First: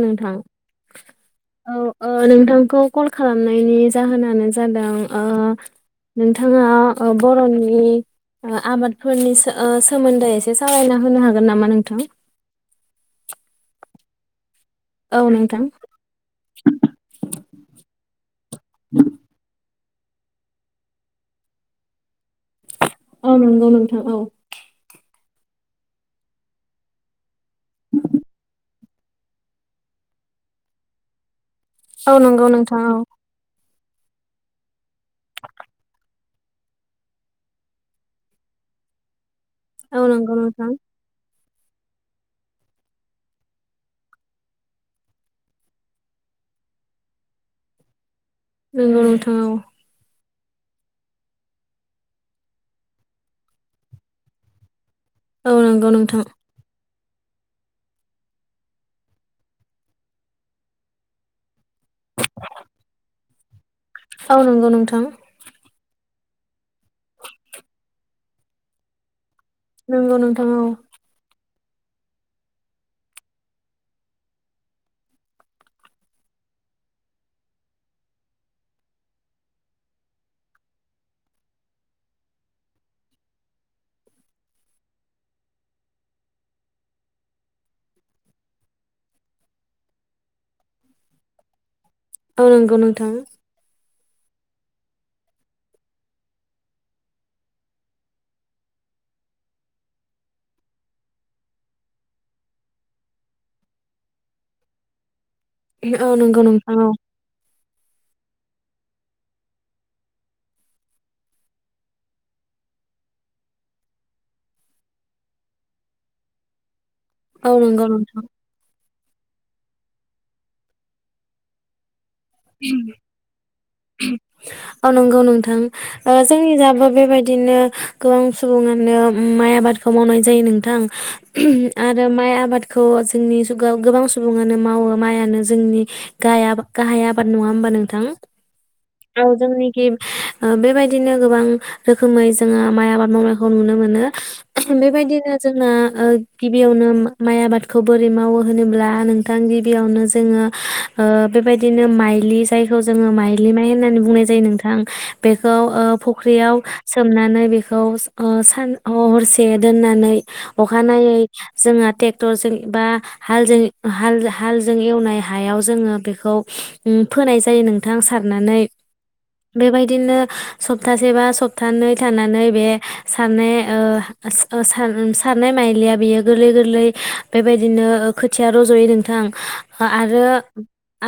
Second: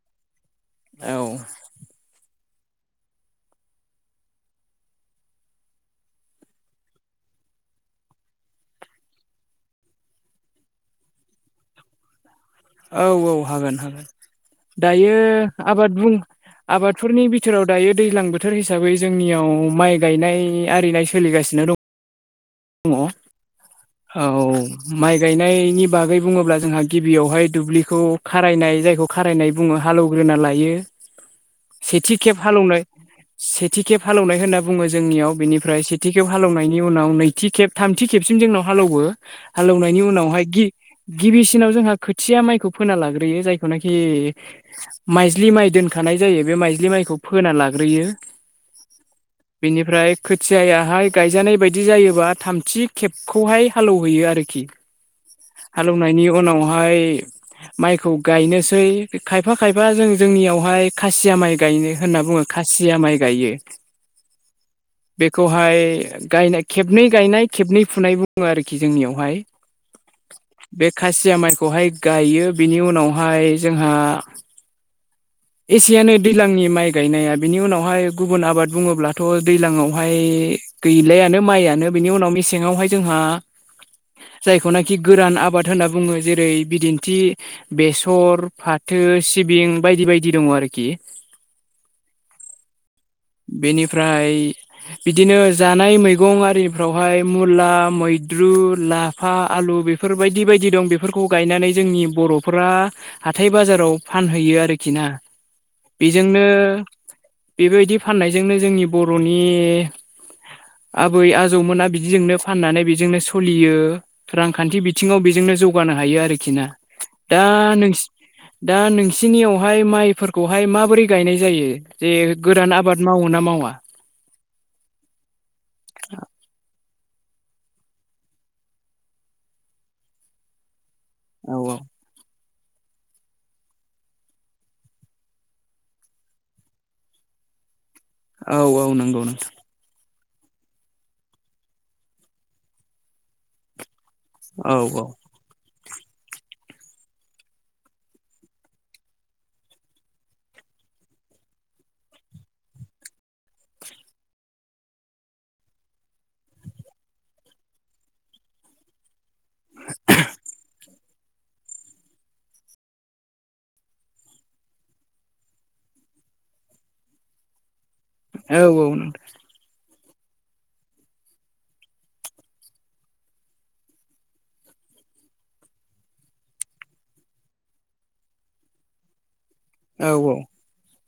नोंथां औ औ औ नोंथां खौ कल खालामनायनि जाहोनानो जादों ओ नोंथाङा ओ बर'नि ओ आबादफोरनि सो ओ सोमोन्दै एसे सावरायना होनो हागोन नामा नोंथां? औ औ हागोन हागोन दायो औ नोंथां आबाद बुं आबादफोरनि बिथोराव दायो दैज्लां बोथोर हिसाबै जोंनियाव माइ गायनाय आरिनाय सोलिगासिनो द दङ औ नंगौ नोंथां औ माइ गाइनायनि बागै बुङोब्ला जोंहा गिबियावहाय दुब्लिखौ खारायनाय जाय खौ खारायनाय बुङो हालेवग्रोना लायो औ सेथि खेब नंगौ नोंथां हालेवनाय औ से थि खेब हालौनाय होनना बुङो जोंनियाव बेनिफ्राय सेथि खेब हालेवनायनि उनाव नै थि खेब थामथि खेबसिम जोंनाव हालौवो हालौनायनि औ नंगौ उनावहाय गि नोंथां गिबि सिनाव जोंहा खोथिया माइखौ फोना लाग्रोयो जायखौनखि माइज्लि माइ दोनखानाय जायो बे माइज्लि माइखौ फोना लाग्रोयो। नंगौ नोंथां औ। खोथियाहाय गायजानाय बायदि जायोबा थामथि खेबखौहाय हालएवहैयो आरोखि। औ नंगौ नोंथां हालौनायनि उनावहाय माइखौ गायनोसै खायफा खायफा जों जोंनियावहाय खासिया माइ गायनो होनना बुङो खासिया माइ गायो औ नंगौ नोंथां बेखौहाय गायनाय खेबनै गायनाय खेबनै फुनाय बुङो आरोखि जोंनियावहाय। नंगौ नोंथां औ। खौहाय गायो बिनि उनावहाय जोंहा एसेयानो दैज्लांनि माइ गायनाया बिनि उनावहाय गुबुन आबाद बुङोब्लाथ' दैज्लांआवहाय गे- गैलायानो माइआनो बेनि उनाव मेसेंयावहाय जोंहा जायखौनाखि गोरान आबाद होनना बुङो जेरै बिदिन्थि बेसर, फाथो, सिबिं बायदि बायदि दङ आरोखि। औ नंगौ नोंथां। फ्राय बिदिनो जानाय मैगं आरिफ्रावहाय मुला, मैद्रु, लाफा, आलु बेफोरबायदि बायदि दं बेफोरखौ गायनानै जोंनि बर'फोरा हाथाय बाजाराव फानहैयो आरोखि। ना औ नंगौ बेजोंनो नोंथां औ बेबायदि बेजोंनो जोंनि बर'नि आबै आजौमोना बिदिजोंनो फाननानै बेजोंनो सलियो रांखान्थि बिथिङाव बेजों जौगानो हायो आरोखि ना दा औ नंगौ नोंसि नोंथां दा नों सिनियावहाय माइफोरखौहाय माबोरै गायनाय जायो जे गोरान आबाद मावो ना मावा? औ नंगौ नोंथां ओ जोंनि जाबो बेबायदिनो गोबां सुबुङानो माइ आबादखौ मावनाय जायो नोंथां। औ आरो माइ आबाद खौ जोंनि जुगाव गोबां सुबुङानो मावो माइआनो जोंनि गाय आब- गाहाय आबा द नङा होमबा नोंथां औ नंगौ औ नोंथां जोंनिखि ओ बेबायदिनो गोबां रोखोमै जोङो माइ आबाद मावनायखौ नुनो मोनो। औ बेबायदिनो जोंना गिबियावनो माइ आबादखौ बोरै मावो होनोब्ला नोंथां गिबियावनो जोङो ओ बेबायदिनो माइलि जायखौ जोङो माइलि माइ होननानै बुंनाय जायो नोंथां बेखौ ओ फुख्रियाव सोमनानै बेखौ ओ सान हरसे दोननानै अखानायै जोङो टेक्टरजों बा हालजों हाल-हालजों एवनाय हायाव जोङो बेखौ फोनाय जायो नोंथां औ सारनानै औ नोंथां बेबायदि नो सप्तासे बा सप्तानै थानानै बे सारनाय ओ स ओ सार सारनाय माइलिया बियो गोरलै गोरलै बेबायदिनो खोथिया रज'यो नोंथां। औ आरो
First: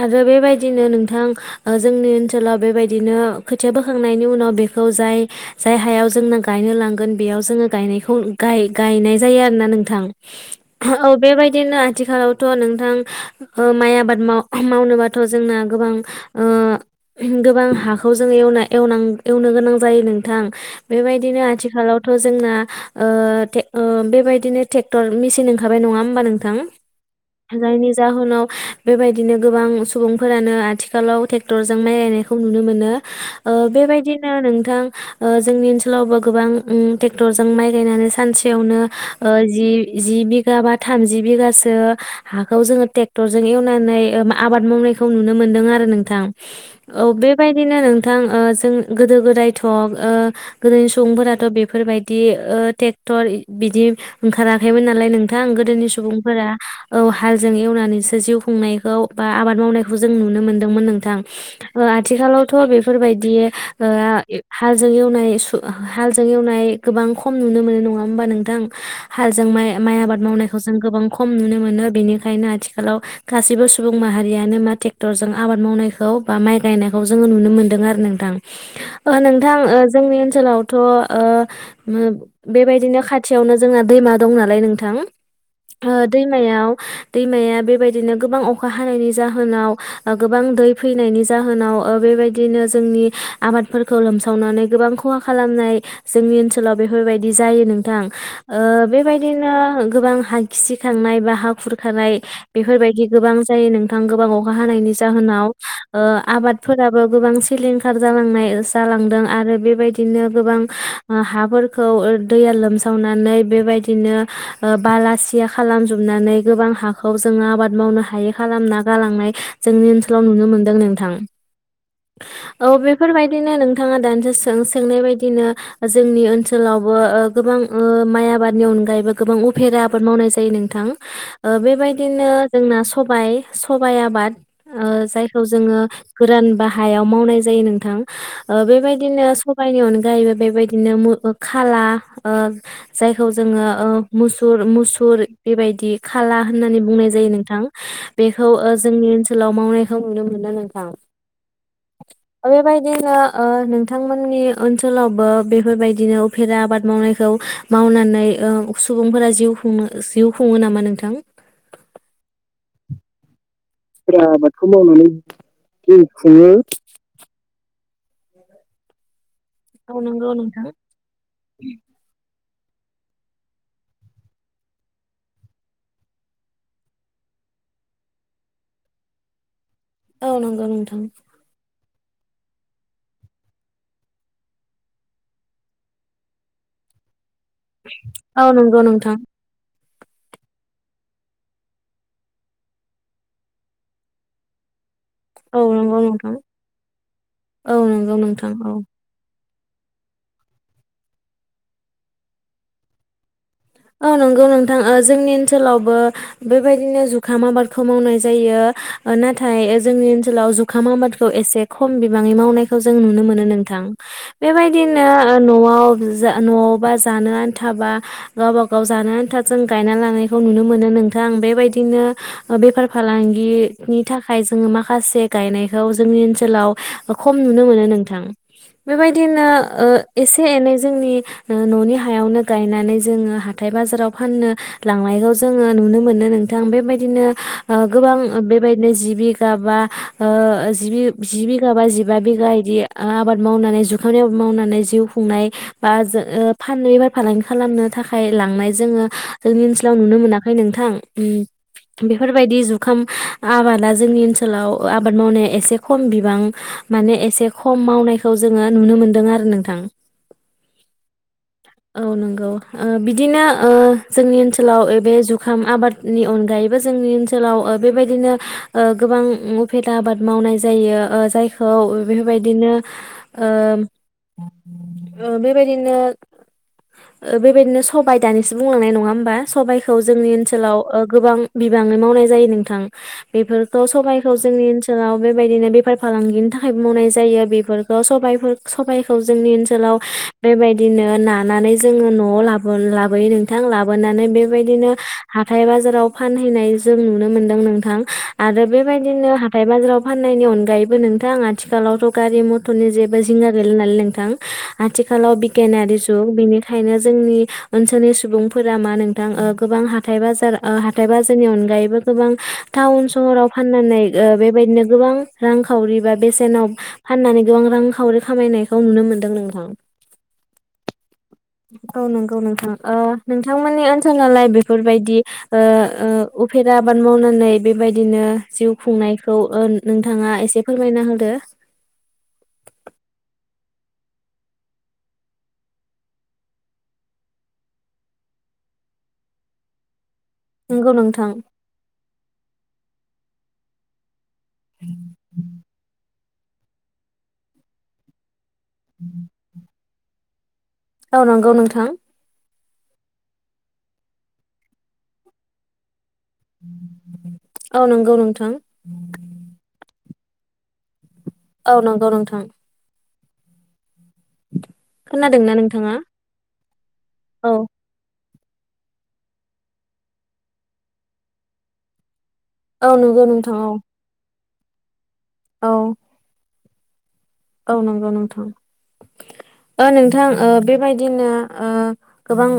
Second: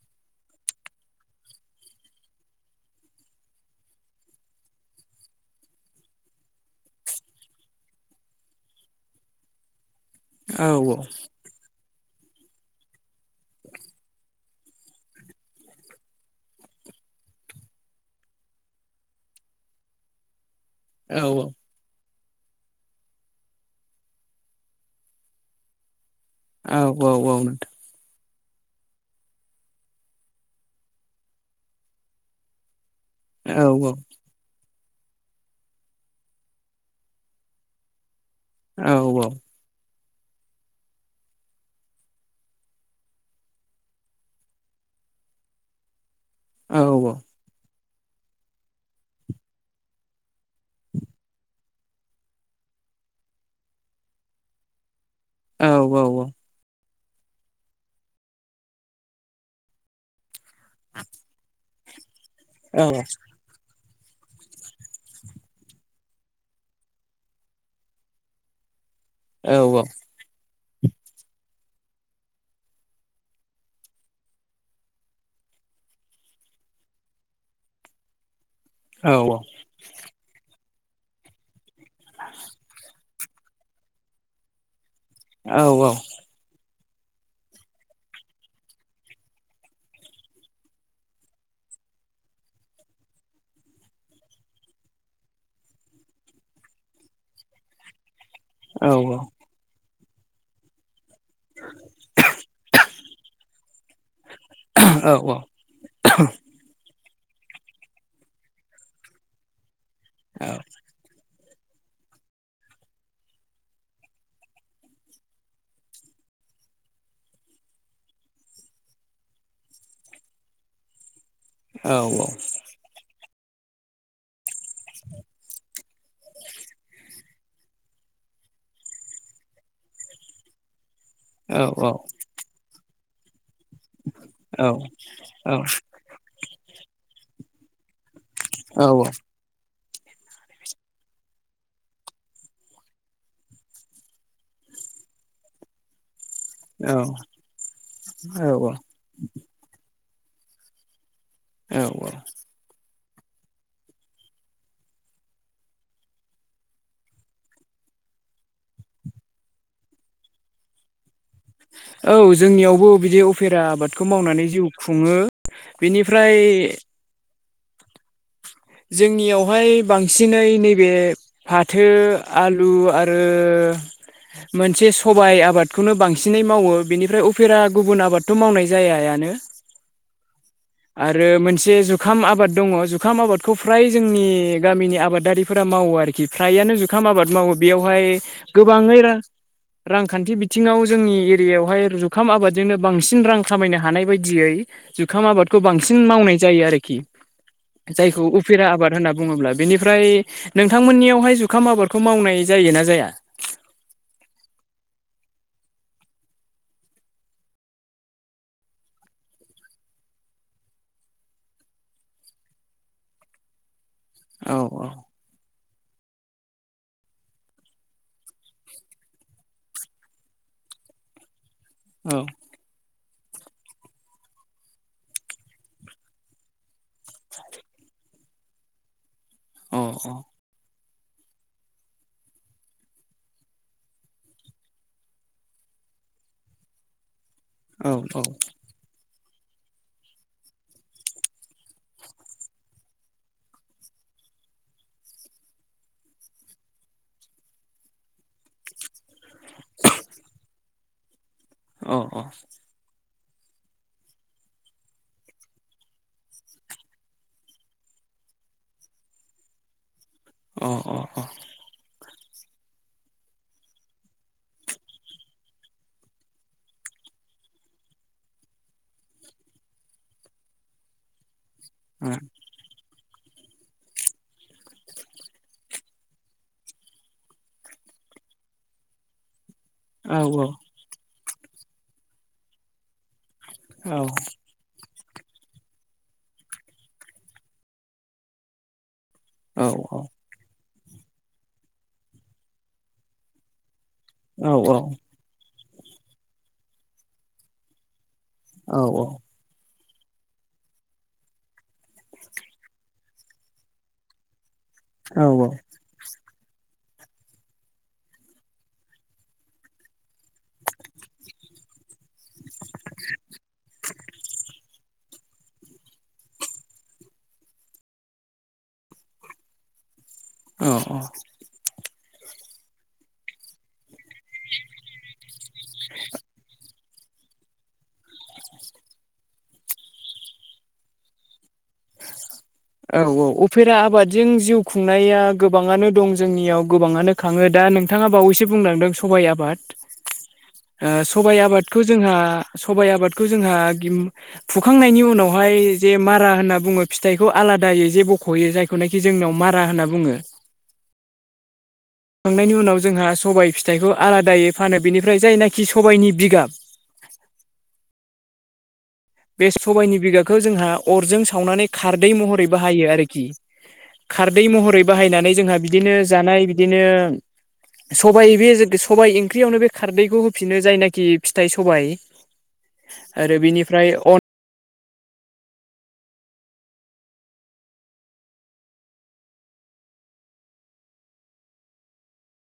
आरो बेबाय दिनो नोंथां ओ जोंनि ओनसोलाव बेबायदिनो खोथिया बोखांनायनि उनाव बेखौ जाय जाय हायाव जोंना गायनो लांगोन बेयाव जोङो गायनायखौ गाय- गायनाय जायो आरोना नोंथां। औ बेे बायदिनो आ थिखालावथ' नोंथां ओ माइ आबाद माव मावनोबाथ' जोंना गोबां ओ गोबां हाखौ जोङो एवना- एवनां एवनो गोनां जायो नोंथां। औ औ नोंथां औ बेबायदिनो आथिखालाव थ' जोंना ओ टे-ओ बेबायदिनो ट्रेक्टर मेसिन ओंखारबाय नङा होम बा नोंथां। जायनि जाहोनाव सुबुंफोरानो आथिखालाव ट्रेक्टरजों माइ गायनायखौ नुनो मोनो ओ बेबायदिनो नोंथां ओ जोंनि ओनसोलावबो गोबां उम ट्रेक्टरजों माइ गायनानै सानसेयावनो ओ जि जि बिगा बा थामजि बिगासो हाखौ जोङो ट्रेक्टरजों एवनानै आबाद मावनाय खौ नुनो मोनदों आरो नोंथां औ बेबायदिनो नों थां ओ जों गोदो गोदायथ' ओ गोदोनि सुबुंफोराथ' बेफोरबायदि ओ टेक टर बिदि ओंखाराखैमोन नालाय नों थां गोदोनि सुबुंफोरा औ हालजों एवनानैसो जिउ खुंनायखौ बा आबाद मावनायख जों नुनो मोन्दोंमोन नोंथां ओ आथिखालावथ' बेफोरबायदि ओ हालजों एवनाय सु हालजों एवनाय गोबां खम नुनो मोनो नङा होमबा नोंथां। हाल जों माइ-माइ आबाद मावनायखौ जों गोबां खम नुनो मोनो बेनिखायनो आथिखालाव गासैबो सुबुं माहारियानो मा ट्रेक्टरजों आबाद मावनायखौ बा माइ गायनायखौ जोङो नुनो मोन्दों आरो नोंथां। ओ नोंथां ओ जोंनि ओनसोलावथ' ओ बेबायदिनो खाथि यावनो जोंना दैमा दं नालाय नोंथां ओ दैमायाव दैमाया बेबायदिनो गोबां अखा हानायनि जाहोनाव गोबां दै फैनायनि जाहोनाव ओ बेबायदिनो जोंनि आबादफोरखौ लोमसावनानै गोबां खहा खालामनाय जोंनि ओनसोलाव बेफोरबायदि जायो नोंथां। ओ बेबायदिनो गोबां हा खिसि खांनाय बा हा खुरखानाय बेफोरबायदि गोबां जायो नोंथां खाहानायनि औ औ जाहोनाव ओ आबादफोरा बो गोबां सिलिंखार जालांनाय जालांदों आरो बेबायदिनो औ गोबां हा फोरखौ ओ दैया लावनानै बेबायदिनो ओ बालासिया खालामजोबनानै गोबां हाखौ जोङो आबाद मावनो हायै खालामना गालांनाय जोंनि ओनसोलाव नुनो मोनदों नोंथां औ औ बेफोरबाय बदिनो नोंथाङा दनिसो सों-सोंनाय बायदिनो जोंनि ओनसोलावबो ओ गोबां ओ माइ आबादनि अनगायैबो गोबां उफेरा आबाद मावनाय जायो नोंथां। ओ बेबायदिनो जोंना सबाय सबायाइ आबाद ओ जायखौ औ जोङो गोरान बा हायाव मावनाय जायो नोंथां। ओ औ बेबायदिनो सबाइनि अन गायै बेबायदिनो मुं ओ खाला ओ जायखौ जोङो ओ मुसुर मुसुर बेबायदि खाला होननानै बुंनाय जायो नोंथां बेखौ ओ जोंनि ओनसो नायखौ नुनो मोनो नोंथां। औ औ जोङो ओ नोंथांमोननि ओनसोलावबो बेफोरबायदिनो उफेरा आबाद मावनायखौ मा वनानै ओ सुबुंफोरा जिउ खुनो जिउ खुंङो नामा नोंथां? औ जोंनियावबो बिदि उ फेरा आबादखौ उफ्रा मावनानै आबादखौ जिउ मावनानै खुङो जिउ बेनिफ्राय खुङो। जोंनियावहाय औ नंगौ बांसिनै नोंथां नैबे फाथो आलु आरो मोनसे सबाय आबादखौनो बांसिनै मावो बेनिफ्राय उफेरा गुबुन आबादथ' मावनाय जाया। नो औ नंगौ नोंथां आरो मोनसे जुाखाम आबद दङ जुखाम आबाद खौ फ्राय जोंनि गामिनि आबादारिफोरा मावो आरोखि फ्रायानो जुखाम आबाद मावो। बेवहाय औ नंगौ गोबाङै नोंथां रां रांखान्थि बिथिङाव जोंनि एरियायावहाय जुखाम आबादजोंनो बांसिन रां खामायनो हानाय बायदियै जुखाम आबादखौ औ नंगौ बांसिन नोंथां मावनाय जायो आरोखि औ नंगौ जायखौ नोंथां उफिरा औ आबाद होनना बुङोब्ला बेनिफ्राय नोंथांमोननियावहाय जुखाम आबादखौ मावनाय जायोना जाया। औ नंगौ नोंथां ओ जोंनि ओनसोलावबो बेबायदिनो जुखाम आबादखौ मावनाय जायो। नाथाय जोंनि ओनसोलाव जुखाम आबादखौ एसे खम बिबाङै मावनायखौ जों नुनो मोनो नोंथां। औ बेबायदिनो न'आव न'आवबा जानो आनथाबा गावब गाव जानो आन्था जों गायना लांनायखौ नुनो मोनो नोंथां बेबायदिनो बेफा फालांगिनि थाखाय जोङो माखासे गायनायखौ जोंनि ओनसोलाव खम नुनो मोनो। नोंथां बेबाय दिनो औ ओ एसे एनै जोंनि न'नि हायावनो गायनानै जोङो हाथाय बाजाराव फाननो लांनायखौ जोङो नुनो मोनो नोंथां बेबायदिनो ओ अ गोबां बेबायदिनो जि बिगाबा ओ जिबि-् जि बिगा बा जिबा बिगा बिदि आब मावनानै जुखाम मावनानै जिउ खुंनाय बा जो ओ फाननो एबा फालांगि खालामनो थाखाय लांनाय जोङो जोंनि ओनसोलाव नुनो मोनाखै नोंथां औ उम अ बेफोरबायदि जुखाम आबादा जोंनि ओनसोलाव आबाद मावनाया एसे खम बिबां माने एसे खम मावनायखौ जोङो नुनो मोनदों आरो नोंथां अ अ औ नंगौ ओ बिदिनो ओ जोंनि ओनसोलाव बे जुखाम आबादनि अनगायैबो जोंनि ओनसोलाव ओ बेबायदिनो ओ गोबां उफेद आबाद मावनाय जायो ओ जाय खौ बेफोरबायदिनो ओ बेबायदिनो बेबायदिनो सबायाइ दानिसो बुंलांनाय नङा होमबा सबाइखौ अ औ जोंनि ओनसोलाव गोबां बिबाङै मावनाय जायो नोंथां बेफोरखौ औ सबायखौ जोंनि ओन ओनसोलाव बेबायदिनो बेफार फालांगिनि थाखाय मावनाय जायो बेफोरखौ सबाय खौ जोंनि औ ओनसोलाव बेबायदिनो नानानै जोङो न'आव ला लाबोयो नोंथां लाबो। गोननानै बेबायदिनो हाथाय बाजाराव फानहैनाय जों नुनो मोनदों नोंथां। आरो बेबायदिनो हाथाय बाजाराव फाननायनि अनगायैबो नोंथां आथिखालावथ' गारि मथरनि जेबो जिंगा गैलानालाय नोंथां। औ आथिखालाव बेटेनारि जुग। खायनो जोंनि ओनसोलनि सुबुंफोरा मा नोंथां गोबां हाथाइ बाजार हाथाय बाजारनि अन अनगायैबो गोबां टाउन सहराव फाननानै बेबायदिनो गोबां रांखावरि बा बेसेनाव फाननानै गोबां रां खावरि खामायनायखौ नुनो मोन्दों नोंथां। औ औ। औ नंगौ नोंथां नोंथांमोननि नालाय बेफोरबायदि ओ ओ आबाद मावनानै बेबायदिनो जिउ खुंनायखौ नोंथाङा एसे फोरमायना होदो औ औ अफेरा आबादजों जिउ खुंनाया गोबाङानो दं जोंनियाव गोबाङानो खाङो दा दा नोंथाङा बावैसो बुंलांदों सबाइ आबाद नंगौ नोंथां सबाइ आबादखौ जोंहा सबाइ आबादखौ जोंहा फुखांनायनि उनावहाय जे मारा होनना बुङो फिथाइखौ आलादायै जे बख'यो जाय बेखौनोखि जोंनाव मारा होनना बुङो। औ नंगौ नोंथां। नि उनाव जोंहा सबाय फिथाइखौ आलादायै फानो बेनिफ्राय जायनाखि सबायनि औ नंगौ नोंथां। बे सबाइनि बिगाखौ जोंहा अरजों सावनानै औ नंगौ खारदै नोंथां। महरै बाहायो आरोखि। खारदै महरै बाहायनानै खोनादोंना जोंहा नोंथाङा? बिदिनो जानाय बिदिनो औ सबाइ बे सबाइ ओंख्रियावनो बे खारदैखौ होफिनो जायनाखि फिथाइ सबायाइ औ नंगौ नोंथां औ। अन औ। औ नंगौ नोंथां। ज [inaudible] ओ नोंथां बेबायदिनो गोबां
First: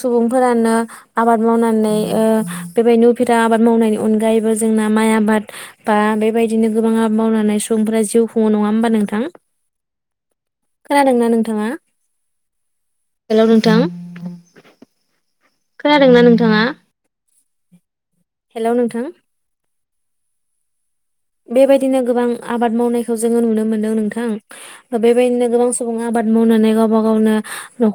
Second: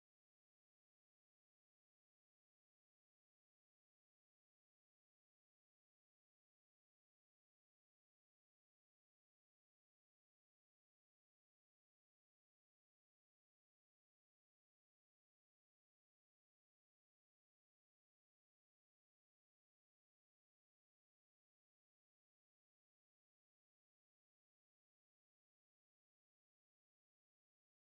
सुबुंफोरानो आबाद मावनो बेबादिनो उफेरा आबाद मावनायनि अनगायैबो जोंना माइ आबाद गोबां आब मावनानै सुबुंफोरा जिउ खुङो नङा होनबा नोंथां? खोनादोंना नोंथाङा? हेल' नोंथां? खोनादोंना नोंथाङा? हेल' नोंथां! बेबायदिनो गोबां आबाद मावनायखौ जोङो नुनो मोनदों नोंथां बेबायदिनो गोबां सुबुंङा आबाद आबाद मावनानै गावबा गावनो